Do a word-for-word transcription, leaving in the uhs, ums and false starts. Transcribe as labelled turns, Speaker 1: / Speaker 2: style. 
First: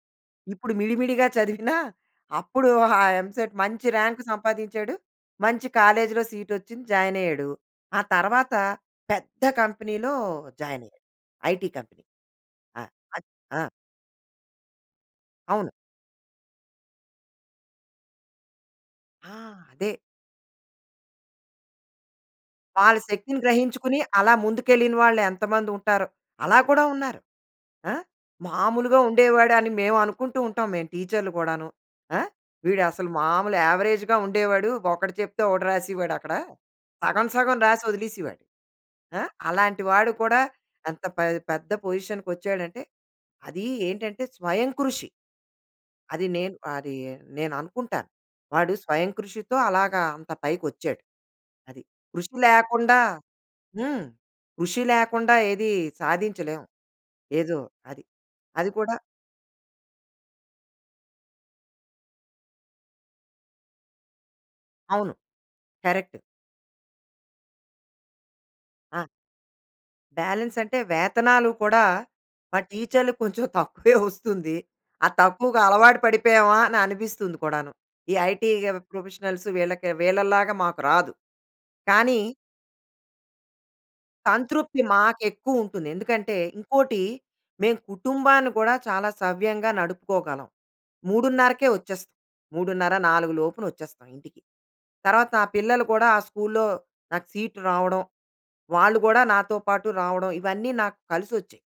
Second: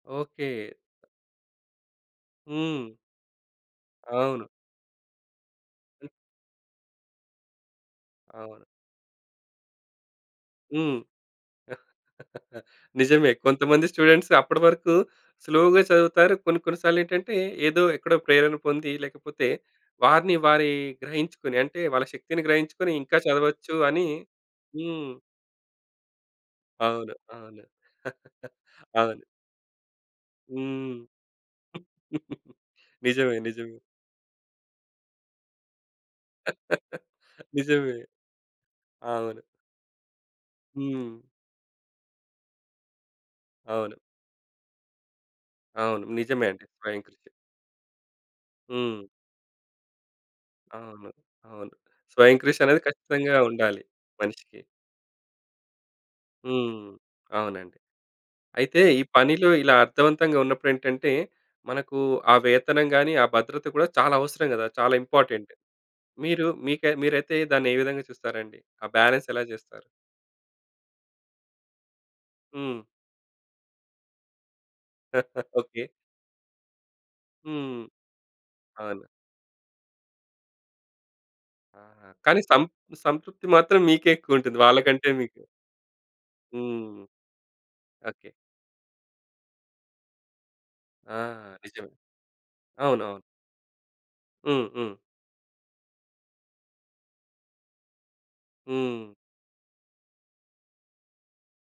Speaker 1: Okay.
Speaker 2: ఇప్పుడు మిడి మిడిగా చదివినా అప్పుడు
Speaker 1: హ్మ్.
Speaker 2: ఆ ఎంసెట్ మంచి రాంక్
Speaker 1: అవును.
Speaker 2: సంపాదించాడు. మంచి
Speaker 1: హ్మ్.
Speaker 2: కాలేజ్‌లో సీటొచ్చింది జాయినయ్యాడు. ఆ తర్వాత
Speaker 1: అవును.
Speaker 2: పెద్ద కంపెనీలో
Speaker 1: హ్మ్.
Speaker 2: జాయినయ్యాడు. IT company. ఆ! అద్
Speaker 1: నిజమే
Speaker 2: ఆ!
Speaker 1: కొంతమంది స్టూడెంట్స్ అప్పటివరకు
Speaker 2: అవును.
Speaker 1: స్లో‌గా చదువుతారు. కొన్ని కొన్ని సార్లెటంటే ఏదో ఎక్కడో ప్రేరణ పొంది
Speaker 2: ఆ!
Speaker 1: లేకపోతే
Speaker 2: అదే.
Speaker 1: వారిని వారి గ్రహించుకొని అంటే వాళ్ళ శక్తిని గ్రహించుకొని
Speaker 2: వాళ్ళ
Speaker 1: ఇంకా
Speaker 2: శక్తిని
Speaker 1: చదవచ్చు
Speaker 2: గ్రహించుకొని
Speaker 1: అని
Speaker 2: అలా ముందుకెళ్ళిన
Speaker 1: హ్మ్.
Speaker 2: వాళ్ళు ఎంతమంది ఉంటారో. అలా కూడా
Speaker 1: అవును.
Speaker 2: ఉన్నారు.
Speaker 1: అవును.
Speaker 2: ఆహ్, మాములుగా
Speaker 1: అవును.
Speaker 2: ఉండేవాడని మేము అనుకుంటూ ఉంటాం మేం
Speaker 1: హ్మ్.
Speaker 2: టీచర్లు గూడాను. ఆహ్, వీడసలు
Speaker 1: నిజమే
Speaker 2: మామూలు
Speaker 1: నిజమే.
Speaker 2: అవరేజ్‌గా ఉండేవాడు. ఒకటి చెప్తే ఒకటి రాసేవాడు అక్కడ. సగం సగం రాసి
Speaker 1: నిజమే.
Speaker 2: ఒదిలేసేవాడు. ఆహ్,
Speaker 1: అవును.
Speaker 2: అలాంటి వాడు కూడా ఎంత
Speaker 1: హ్మ్.
Speaker 2: పె పెద్ద పొజిషన్కొచ్చాడంటే అది
Speaker 1: అవును.
Speaker 2: ఏంటంటే స్వయం కృషి.
Speaker 1: అవును.
Speaker 2: అది
Speaker 1: నిజమే
Speaker 2: నేను,
Speaker 1: అండి.
Speaker 2: అది
Speaker 1: స్వయంకృషి.
Speaker 2: నేననుకుంటాను. వాడు
Speaker 1: హ్మ్.
Speaker 2: స్వయం కృషితో అలాగా అంత పైకొచ్చాడు.
Speaker 1: అవును. అవును.
Speaker 2: అది. కృషి
Speaker 1: స్వయం కృషి అనేది
Speaker 2: లేకుండా
Speaker 1: ఖచ్చితంగా ఉండాలి.
Speaker 2: హ్మ్.
Speaker 1: మనిషికి.
Speaker 2: కృషి లేకుండా ఏది సాధించలేం.
Speaker 1: హ్మ్.
Speaker 2: ఏదో
Speaker 1: అవునండి.
Speaker 2: అది. అది
Speaker 1: అయితే
Speaker 2: కూడా
Speaker 1: ఈ పనిలో ఇలా అర్థవంతంగా ఉన్నప్పుడెంటంటే మనకు ఆ వేతనం గాని, ఆ భద్రత గూడా చాలా అవసరం గదా! చాలా
Speaker 2: అవును.
Speaker 1: ఇంపార్టెంట్.
Speaker 2: కరెక్ట్.
Speaker 1: మీరు మి మీకై మీరైతే దాన్నె విధంగా చూస్తారండి. ఆ
Speaker 2: ఆ!
Speaker 1: బాలన్స్ ఎలా జెస్తారు?
Speaker 2: బాలన్సంటె వేతనాలు కూడా మా
Speaker 1: హ్మ్.
Speaker 2: టీచర్‌లకొంచెం తక్కువే ఒస్తుంది. ఆ తక్కువగా
Speaker 1: ఓకే.
Speaker 2: అలవాటు పడిపోయామా అని అనిపిస్తుంది కూడాను.
Speaker 1: హ్మ్.
Speaker 2: ఈ ఐటీ
Speaker 1: అవును.
Speaker 2: ప్రొఫెషనల్స్ వీళ్ళకి వీళ్ళలాగా మాకు రాదు.
Speaker 1: ఆహా!
Speaker 2: కానీ
Speaker 1: కానీ సం సంతృప్తి మాత్రం మీకే ఎక్కువ ఉంటుంది.
Speaker 2: సంతృప్తి
Speaker 1: వాళ్ళకంటే మీకు.
Speaker 2: మాకెక్కువుంటుంది. ఎందుకంటే ఇంకోటి
Speaker 1: హ్మ్.
Speaker 2: మేము
Speaker 1: ఓకే.
Speaker 2: కుటుంబాన్ని గూడా చాలా సవ్యంగా నడుపుకోగలం.
Speaker 1: ఆ!
Speaker 2: మూడున్నరకే
Speaker 1: నిజమే.
Speaker 2: ఒచ్చేస్తాం. మూడున్నర
Speaker 1: అవునవును.
Speaker 2: నాలుగు లోపున ఒచ్చేస్తాం ఇంటికి.
Speaker 1: హ్మ్. హ్మ్.
Speaker 2: తరువాత నా పిల్లలు కూడా ఆ స్కూల్లొ నాకు సీట్ రావడం, వాళ్ళు
Speaker 1: హ్మ్.
Speaker 2: గూడా నాతో పాటు రావడం, ఇవన్నీ నాకు కలిసొచ్చాయి.